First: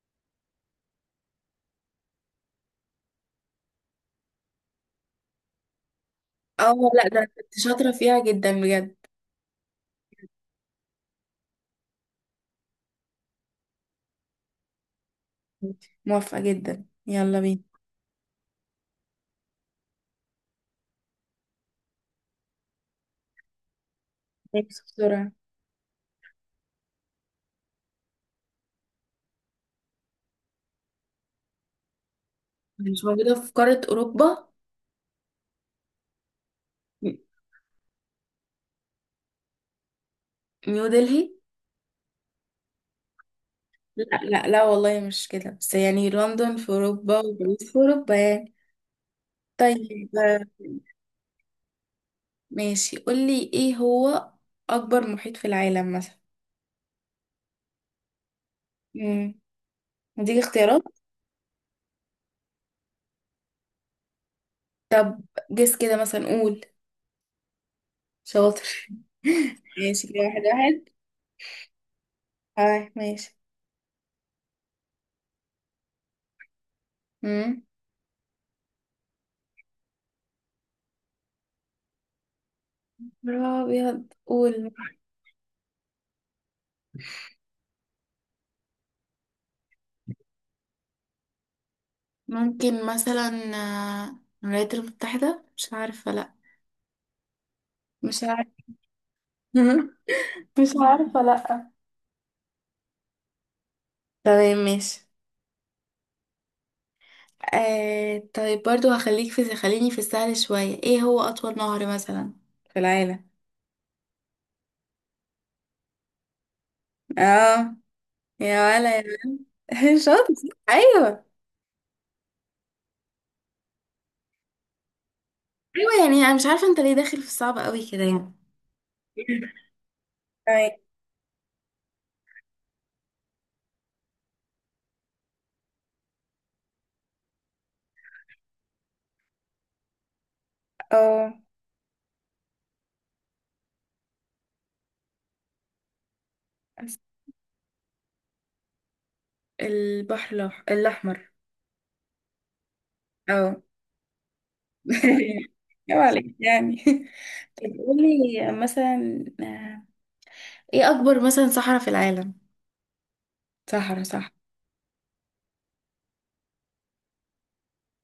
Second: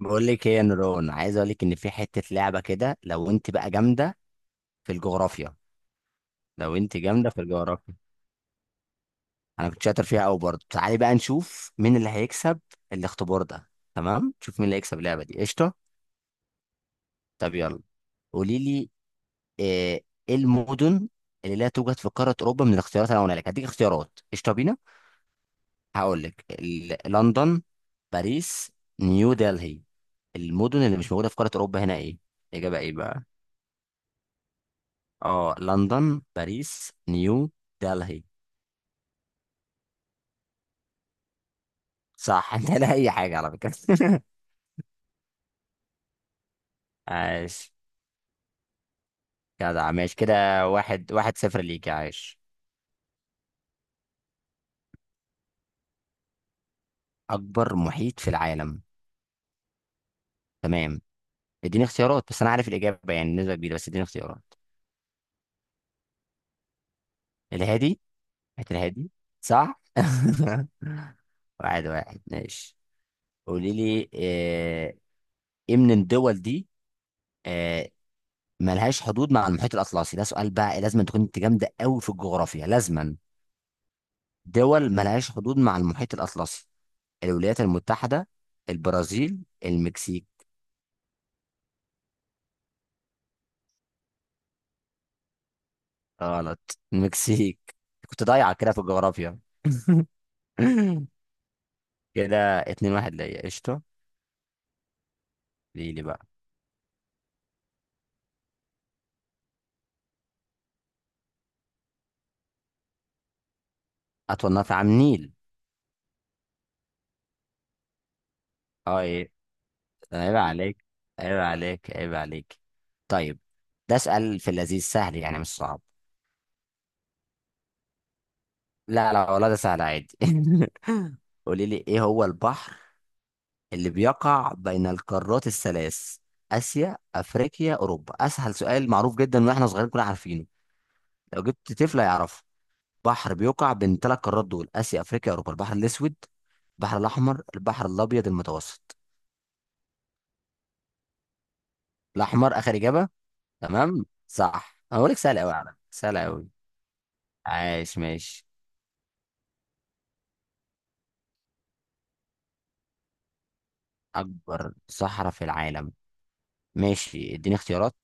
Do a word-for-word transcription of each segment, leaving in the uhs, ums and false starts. بقول لك ايه يا نوران، عايز اقول لك ان في حته لعبه كده. لو انت بقى جامده في الجغرافيا. اه لو انت لا، ده أنا جامده في كنت شاطرة الجغرافيا، فيها جدا بجد. انا كنت شاطر فيها قوي برضه. تعالي بقى نشوف مين اللي هيكسب الاختبار ده. تمام، نشوف مين اللي هيكسب اللعبه دي. قشطه، موافقة جدا، يلا طب بينا. يلا. قولي لي ايه إيه المدن اللي لا توجد في قاره اوروبا؟ من الاختيارات اللي انا هقولها لك، هديك اختيارات. قشطه بينا. ماشي، بسرعة. هقول لك ال- لندن، باريس، نيو دلهي. المدن اللي مش موجوده في قاره اوروبا هنا ايه؟ الاجابه ايه مش بقى؟ موجودة في قارة أوروبا. اه، لندن، باريس، م- نيو دلهي. نيو دلهي. صح انت لا اي حاجه على فكره لا لا لا والله مش كده، بس يعني لندن في أوروبا وباريس عاش، في أوروبا يعني. جدع، طيب. ماشي آه، كده. واحد واحد صفر ليك يا عاش. ماشي، قولي ايه هو أكبر محيط في العالم مثلا. اكبر محيط في العالم. امم هديك اختيارات. تمام، اديني اختيارات، بس انا عارف الاجابه يعني نسبه كبيره، بس اديني اختيارات. طب جس كده مثلا، قول. الهادي، محيط شاطر. الهادي. صح ماشي كده، واحد واحد. واحد واحد ماشي. اه ماشي. قولي لي، آه، ايه من الدول دي امم آه، ملهاش حدود مع المحيط الاطلسي؟ ده سؤال بقى، لازم تكون انت جامده قوي في الجغرافيا لازما. أبيض، قول. دول ملهاش حدود مع المحيط الأطلسي: الولايات المتحدة، البرازيل، المكسيك. ممكن مثلا آه، الولايات المتحدة، مش عارفة، لأ. غلط، المكسيك. كنت مش ضايع عارفة. كده في الجغرافيا مش عارفة، لأ. كده اتنين واحد ليا. قشطة، تمام ماشي. ليه لي بقى. آه طيب، برضو هخليك في، خليني في السهل شوية، ايه هو أطول نهر مثلا في العالم. أطول نهر في عام النيل. اه. يا ولا اه يا. ايه. ولا. شاطر. عيب عليك، ايوه عيب عليك، عيب عليك. طيب، ده اسأل في اللذيذ سهل يعني مش صعب. ايوه. يعني انا مش عارفة انت ليه داخل في الصعب قوي كده يعني. لا لا والله، ده سهل عادي طيب. قولي لي ايه هو البحر اللي بيقع بين القارات الثلاث، آسيا، أفريقيا، أوروبا؟ أسهل سؤال، معروف جدا وإحنا صغيرين كنا عارفينه. اه، لو جبت طفل هيعرفه. بحر بيقع بين ثلاث قارات دول، آسيا، أفريقيا، أوروبا: البحر الأسود، البحر الأحمر، البحر الأبيض المتوسط. البحر الأح- الأحمر. الأحمر آخر إجابة. اه. تمام، صح. أنا بقول لك سهل أوي على فكرة، يا سهل عليك أوي. يعني. عايش ماشي. قولي مثلا آه، ايه اكبر مثلا صحراء في العالم، صحراء، صح. أكبر صحراء في العالم. ماشي، اديني اختيارات.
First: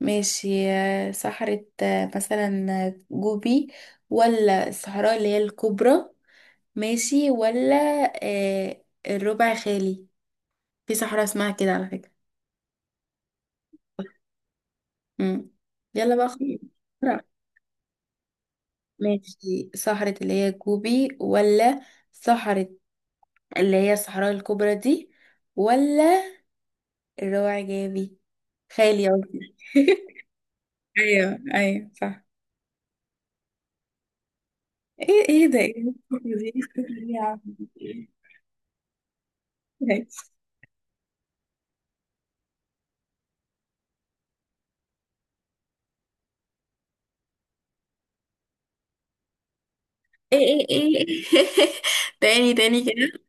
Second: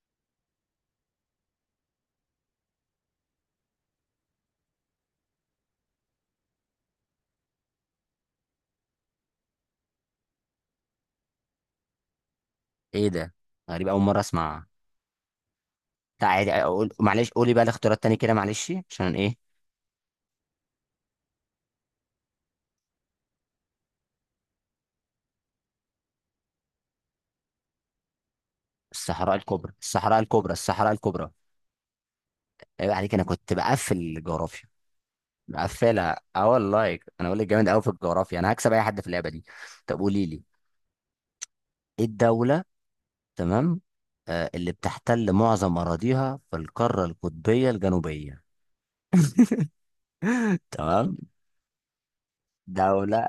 ماشي آه، صحراء، آه، مثلا آه، جوبي، ولا الصحراء اللي هي الكبرى، ماشي ولا، آه، الربع خالي. في صحراء اسمها كده على فكرة. إيه ده؟ غريب، أول مرة أسمعها. مم. يلا بقى تعالي خلاص. أقول، بسرعة. معلش قولي بقى الاختيارات تاني كده، معلش عشان إيه. ماشي، صحراء اللي هي جوبي، ولا صحراء اللي هي الصحراء الكبرى دي، ولا الربع جابي خالي الصحراء قصدي. الكبرى، الصحراء الكبرى، الصحراء ايوه الكبرى. ايوه صح. عيب عليك، انا كنت بقفل الجغرافيا. ايه ايه ده، ايه مقفلها الفكرة دي، اه ايه والله. الفكرة دي يا انا بقول عم؟ لك جامد قوي في الجغرافيا، انا هكسب اي حد في اللعبه دي. طب ماشي. قولي لي ايه الدوله. تمام. آه، اللي بتحتل معظم اراضيها في القاره القطبيه الجنوبيه. ايه ايه تمام. ايه. تاني تاني كده. دوله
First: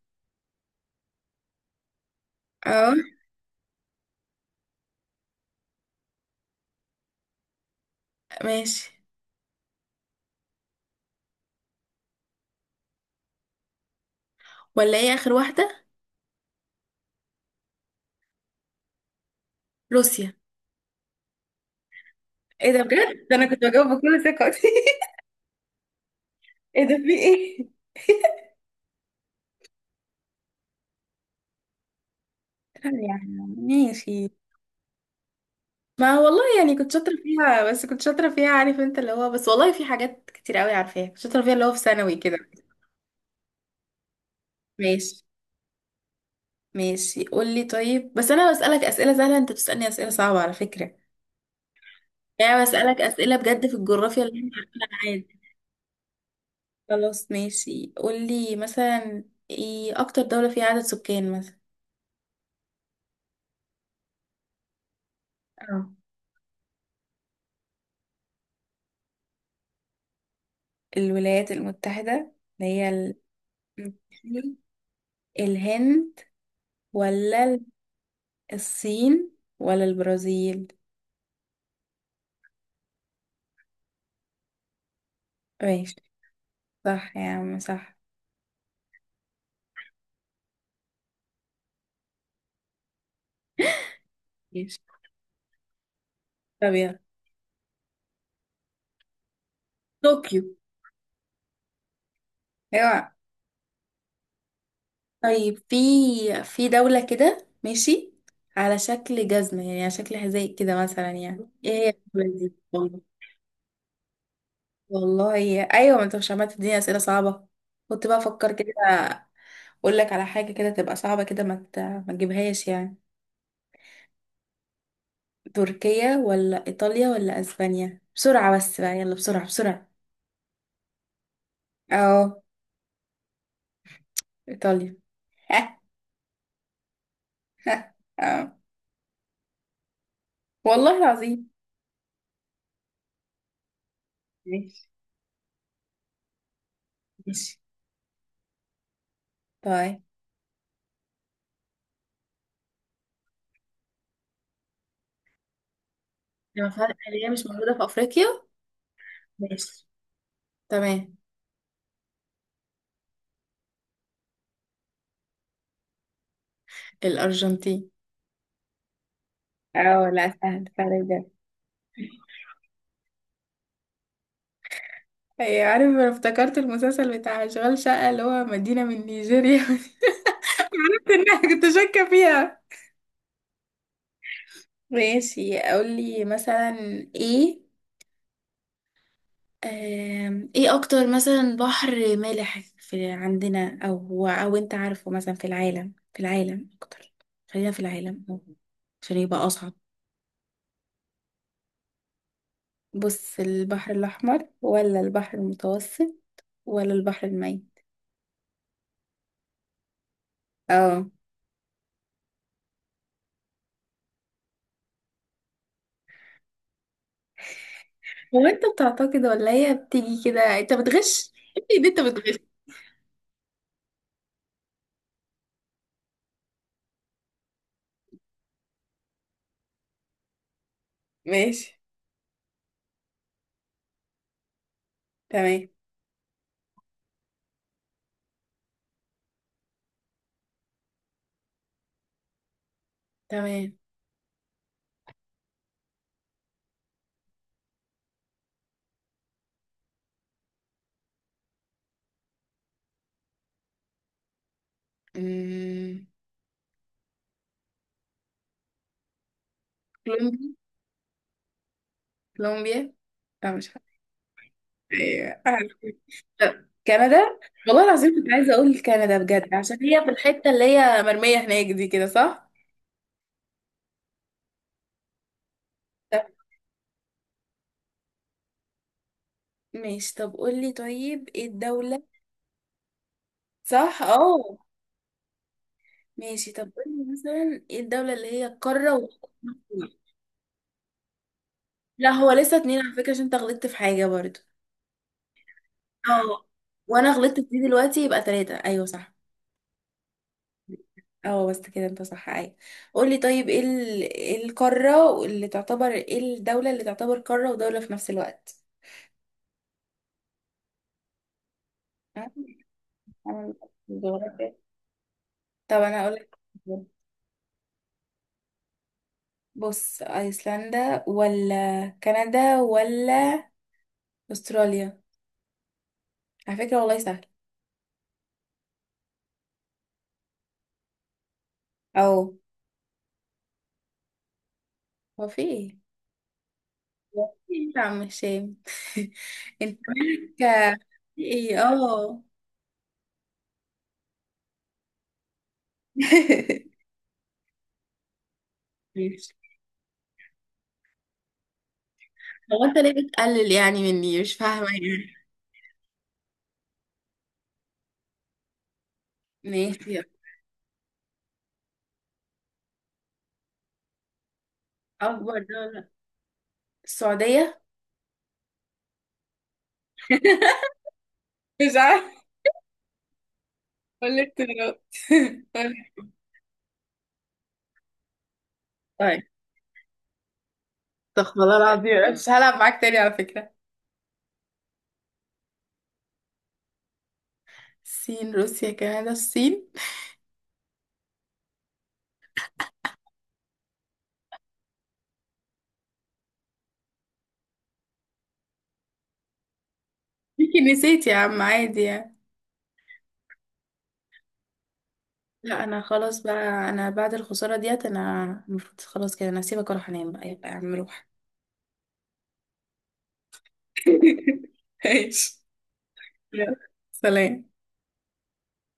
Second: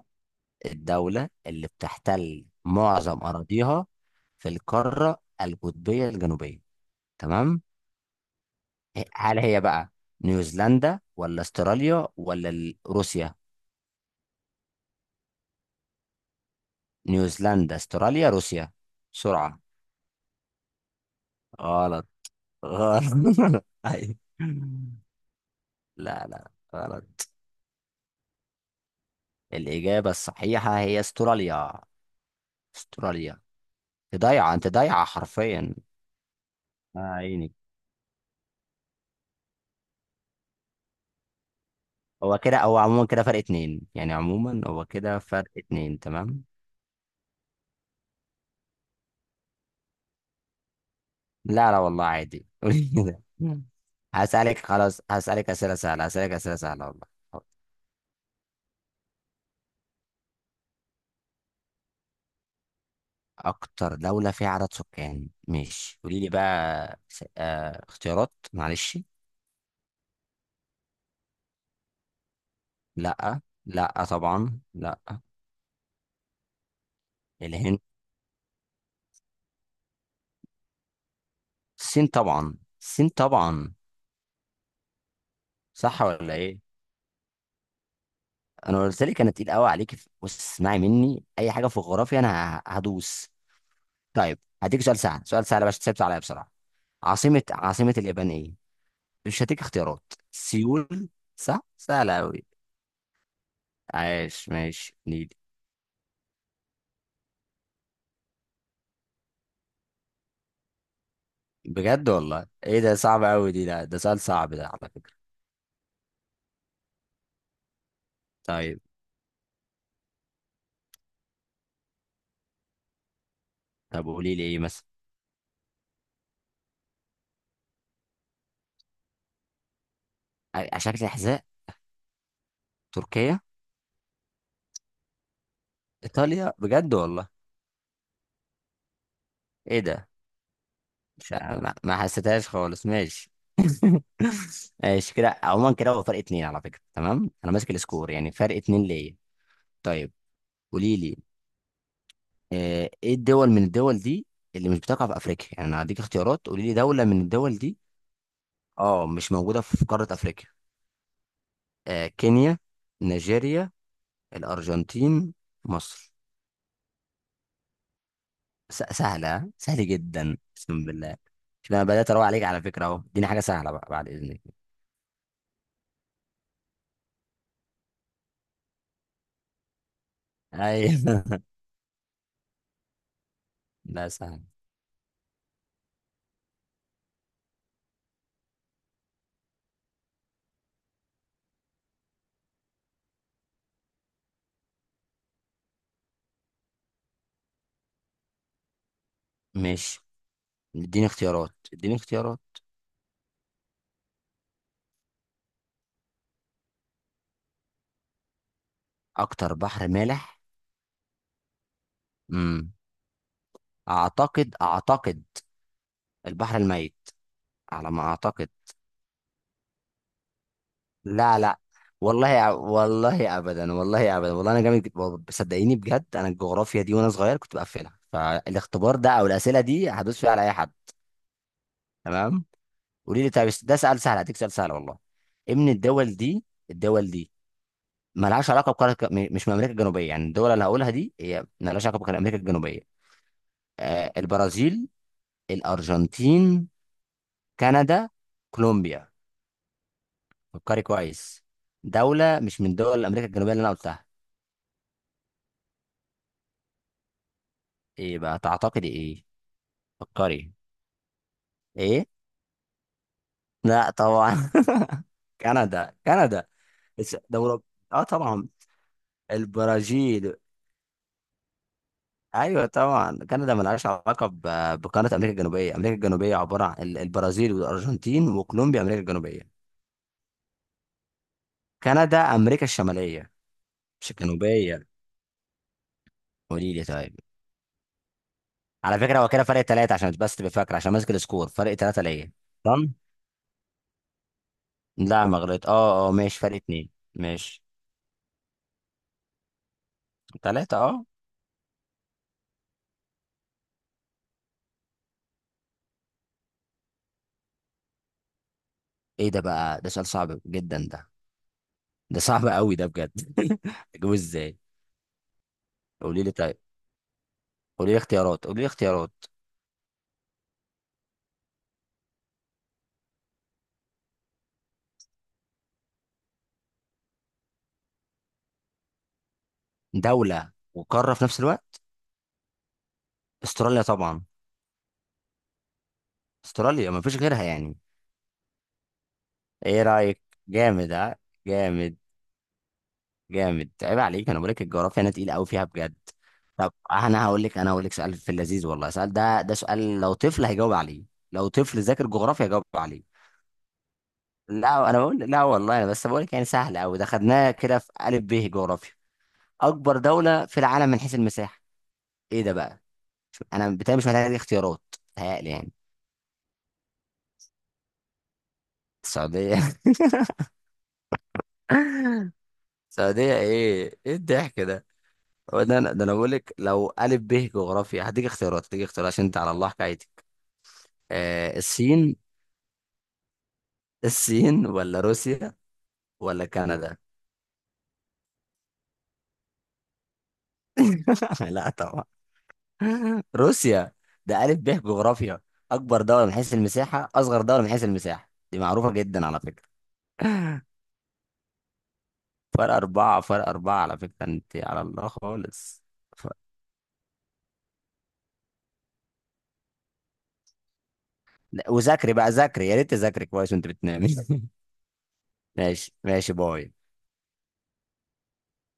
الدوله اللي بتحتل اه معظم اراضيها في القاره القطبيه الجنوبيه. تمام. ماشي، إيه، هل هي بقى نيوزيلندا ولا استراليا ولا ال- روسيا؟ ولا ايه اخر واحدة. نيوزيلندا، استراليا، روسيا. بسرعة. روسيا. غلط. ايه ده بجد، ده انا غلط كنت بجاوب أيوة. بكل ثقة. لا لا، ايه ده، في غلط. ايه؟ الإجابة الصحيحة هي استراليا، يعني استراليا. انت ماشي. ضايعة، انت ضايعة حرفيا. ما والله يعني كنت آه، شاطرة عيني. فيها، بس كنت شاطرة فيها، عارف انت اللي هو، بس والله في حاجات كتير قوي عارفاها، كنت شاطرة فيها اللي هو في ثانوي كده. هو كده، هو عموما كده فرق اتنين يعني، عموما هو ماشي. كده فرق اتنين. تمام. ماشي قولي، طيب بس انا بسألك اسئلة سهلة، انت بتسألني اسئلة صعبة على فكرة. لا لا والله عادي يعني قولي بسألك كده. أسئلة بجد في الجغرافيا اللي احنا هسألك، عارفينها. خلاص عادي. هسألك أسئلة سهلة، هسألك أسئلة سهلة والله. خلاص ماشي، قولي مثلا ايه أكتر دولة فيها عدد سكان مثلا. اكتر دولة فيها عدد سكان. اه، ماشي، قولي لي بقى س- آه اختيارات، معلش. الولايات المتحدة، اللي هي ال... لا، لا م. طبعا لا. الهند، ولا ال- الهند. الصين، ولا البرازيل. الصين طبعا، الصين طبعا. ماشي. صح ولا ايه؟ صح يا عم صح. انا قلت لك انا تقيل قوي عليك. بص اسمعي مني، اي حاجة في الجغرافيا انا ه- هدوس. طيب ماشي، هديك سؤال سهل، سؤال سهل، باش تسيبت عليا بسرعة. طب يلا. عاصمة، عاصمة اليابان ايه؟ مش هديك اختيارات. طوكيو. سيول. صح، سهلة قوي. ايوه. عايش ماشي. طيب، في في دولة كده ماشي، على شكل جزمة، يعني على شكل حذاء كده مثلا، يعني ايه هي بجد والله، ايه الدولة ده دي؟ صعب قوي دي، لا ده سؤال صعب ده على فكرة. والله ايوه، ما انت مش عمال تديني اسئله صعبه، كنت بقى افكر كده طيب، اقول لك على حاجه كده تبقى صعبه كده، ما ت- ما تجيبهاش يعني. طب قولي لي ايه مثلا. تركيا ولا ايطاليا ولا اسبانيا، بسرعه، بس بقى، يلا بسرعه بسرعه. ع- على شكل حذاء. اه، تركيا، ايطاليا. ايطاليا. بجد والله، آه. ايه ده؟ والله مش العظيم. ع- ما ما حسيتهاش خالص، ماشي ماشي. ماشي كده، عموما كده هو فرق اتنين على فكرة. تمام، انا ماشي ماسك السكور يعني فرق اتنين ليا. طيب، طيب قولي لي، آه، ايه الدول من الدول دي اللي مش بتقع في افريقيا؟ يعني انا هديك اختيارات، قولي لما لي فرق دولة من اللي هي مش الدول موجوده دي. في افريقيا. اه، مش موجودة في ماشي، قارة افريقيا. تمام. آه، كينيا، نيجيريا، الارجنتين، مصر. الارجنتين. س- سهلة، سهلة اه لا، جدا سهل اقسم سهل بالله. بجد. شوف، انا بدأت اروق عليك على فكرة اهو، اديني حاجة سهلة بقى بعد اذنك. هي عارف، انا افتكرت المسلسل بتاع اشغال شقة، اللي هو مدينة من نيجيريا. عرفت انها، ايوه كنت شاكة فيها. لا سهل. ماشي، اقول لي مثلا ايه، آم، ايه اكتر مثلا بحر مالح، في عندنا، او او انت عارفه مثلا، في العالم، في العالم اكتر، خلينا في العالم أهو، عشان يبقى اصعب. ماشي، اديني اختيارات، اديني اختيارات. بص، البحر الاحمر، ولا البحر المتوسط، ولا البحر الميت. اكتر بحر مالح. اه. امم، اعتقد اعتقد البحر الميت، على ما هو اعتقد. انت بتعتقد، ولا هي بتيجي كده، انت بتغش. لا لا، إيه دي، انت بتغش. والله والله ابدا، والله ابدا، والله انا جامد جد- صدقيني بجد، انا الجغرافيا دي وانا صغير كنت بقفلها، فالاختبار ده او الاسئله دي هدوس فيها على اي حد. ماشي، تمام. قولي لي، طب ده سؤال سهل، هديك سؤال سهل والله. ايه تمام من الدول دي، الدول دي مالهاش علاقه بقاره، م- مش من امريكا الجنوبيه؟ يعني الدول اللي هقولها دي هي مالهاش علاقه بامريكا الجنوبيه. تمام. آه، البرازيل، الارجنتين، كندا، كولومبيا. فكري كويس. دوله مش من دول امريكا الجنوبيه اللي انا قلتها. أمم، ايه بقى تعتقدي ايه؟ فكري. كولومبيا. ايه؟ كولومبيا. لا مش لا عارفة. طبعا. ايوه عارفة. كندا، كندا. طب، بس ده كندا. أوروب- والله اه العظيم كنت طبعا. عايزة اقول كندا بجد، عشان هي في البرازيل. الحتة اللي هي مرمية هناك دي كده، صح؟ ايوه طبعا، كندا ملهاش علاقه ب- بقاره امريكا الجنوبيه. امريكا طب الجنوبيه عباره عن ال- البرازيل والارجنتين وكولومبيا. امريكا الجنوبيه. ماشي، طب قولي طيب ايه الدولة. كندا امريكا الشماليه، صح مش اه. الجنوبيه. ماشي، طب قولي لي قولي طيب. مثلا ايه الدولة اللي هي القارة على و... فكره هو كده فرق ثلاثه، عشان بس تبقى فاكره، عشان ماسك السكور فرق ثلاثه لا، هو ليا. لسه اتنين على تمام. فكرة، عشان انت غلطت في حاجة برضو. لا ما غلط، اه اه، ماشي اه، فرق اتنين، وانا غلطت في ماشي. دي دلوقتي، يبقى تلاتة، ايوه صح. ثلاثه اه. اه بس كده انت صح، اي. قولي طيب ايه ال- إيه القارة اللي تعتبر، ايه الدولة اللي تعتبر قارة ودولة في نفس الوقت؟ ايه ده بقى؟ ده سؤال صعب جدا ده ده ها؟ صعب قوي ده بجد. أنا اجيبه جغرافيا. ازاي؟ طب انا قولي لي اقولك، طيب، قولي لي اختيارات، قولي لي اختيارات. بص، ايسلندا ولا كندا ولا استراليا، على فكرة والله سهل. دوله وقاره في نفس الوقت. او، استراليا طبعا، هو في ايه؟ استراليا مفيش هو غيرها في إيه يعني. يا عم هشام؟ انت ايه رايك؟ مالك، جامد ها؟ في ايه، جامد، اه. جامد. عيب عليك، انا بقول لك الجغرافيا انا تقيل قوي فيها بجد. طب انا هقول لك، انا هقول لك سؤال في اللذيذ والله، سؤال ماشي. ده ده سؤال لو طفل هيجاوب عليه. لو طفل ذاكر جغرافيا هيجاوب هو انت ليه عليه. بتقلل يعني مني، مش فاهمة لا انا يعني. بقول، لا والله، انا بس بقول لك يعني سهل قوي، ده خدناه كده في الف ب جغرافيا. ماشي، اكبر دوله في العالم من حيث المساحه. ايه ده بقى؟ شوف، انا بتهيألي مش محتاج اختيارات، اكبر بتهيألي يعني. دولة، السعودية. السعوديه مش عارفة، السعوديه، ايه ايه قولي الضحك اختيارات. ده؟ هو ده انا ده قولي. انا بقول لك، لو الف ب جغرافيا هديك اختيارات، هديك اختيارات طيب، عشان انت على الله حكايتك. استغفر الله آه، العظيم، الصين، مش هلعب معاك تاني على فكرة. الصين ولا روسيا ولا كندا. الصين روسيا كندا، الصين. لا طبعا. روسيا. ده الف ب جغرافيا. اكبر دوله من حيث المساحه، اصغر دوله من حيث المساحه، دي معروفه جدا على فكره يمكن نسيت يا عم، عادي يعني. فرق أربعة، فرق أربعة على فكرة، أنت على الله لا، انا خالص. خلاص ف... بقى، انا بعد الخسارة ديت انا المفروض خلاص كده، انا هسيبك واروح انام بقى، يلا يا عم روح. لا، وذاكري بقى، ذاكري، يا ريت تذاكري كويس وأنت بتنامي ماشي. ماشي، ماشي، يلا. باي. سلام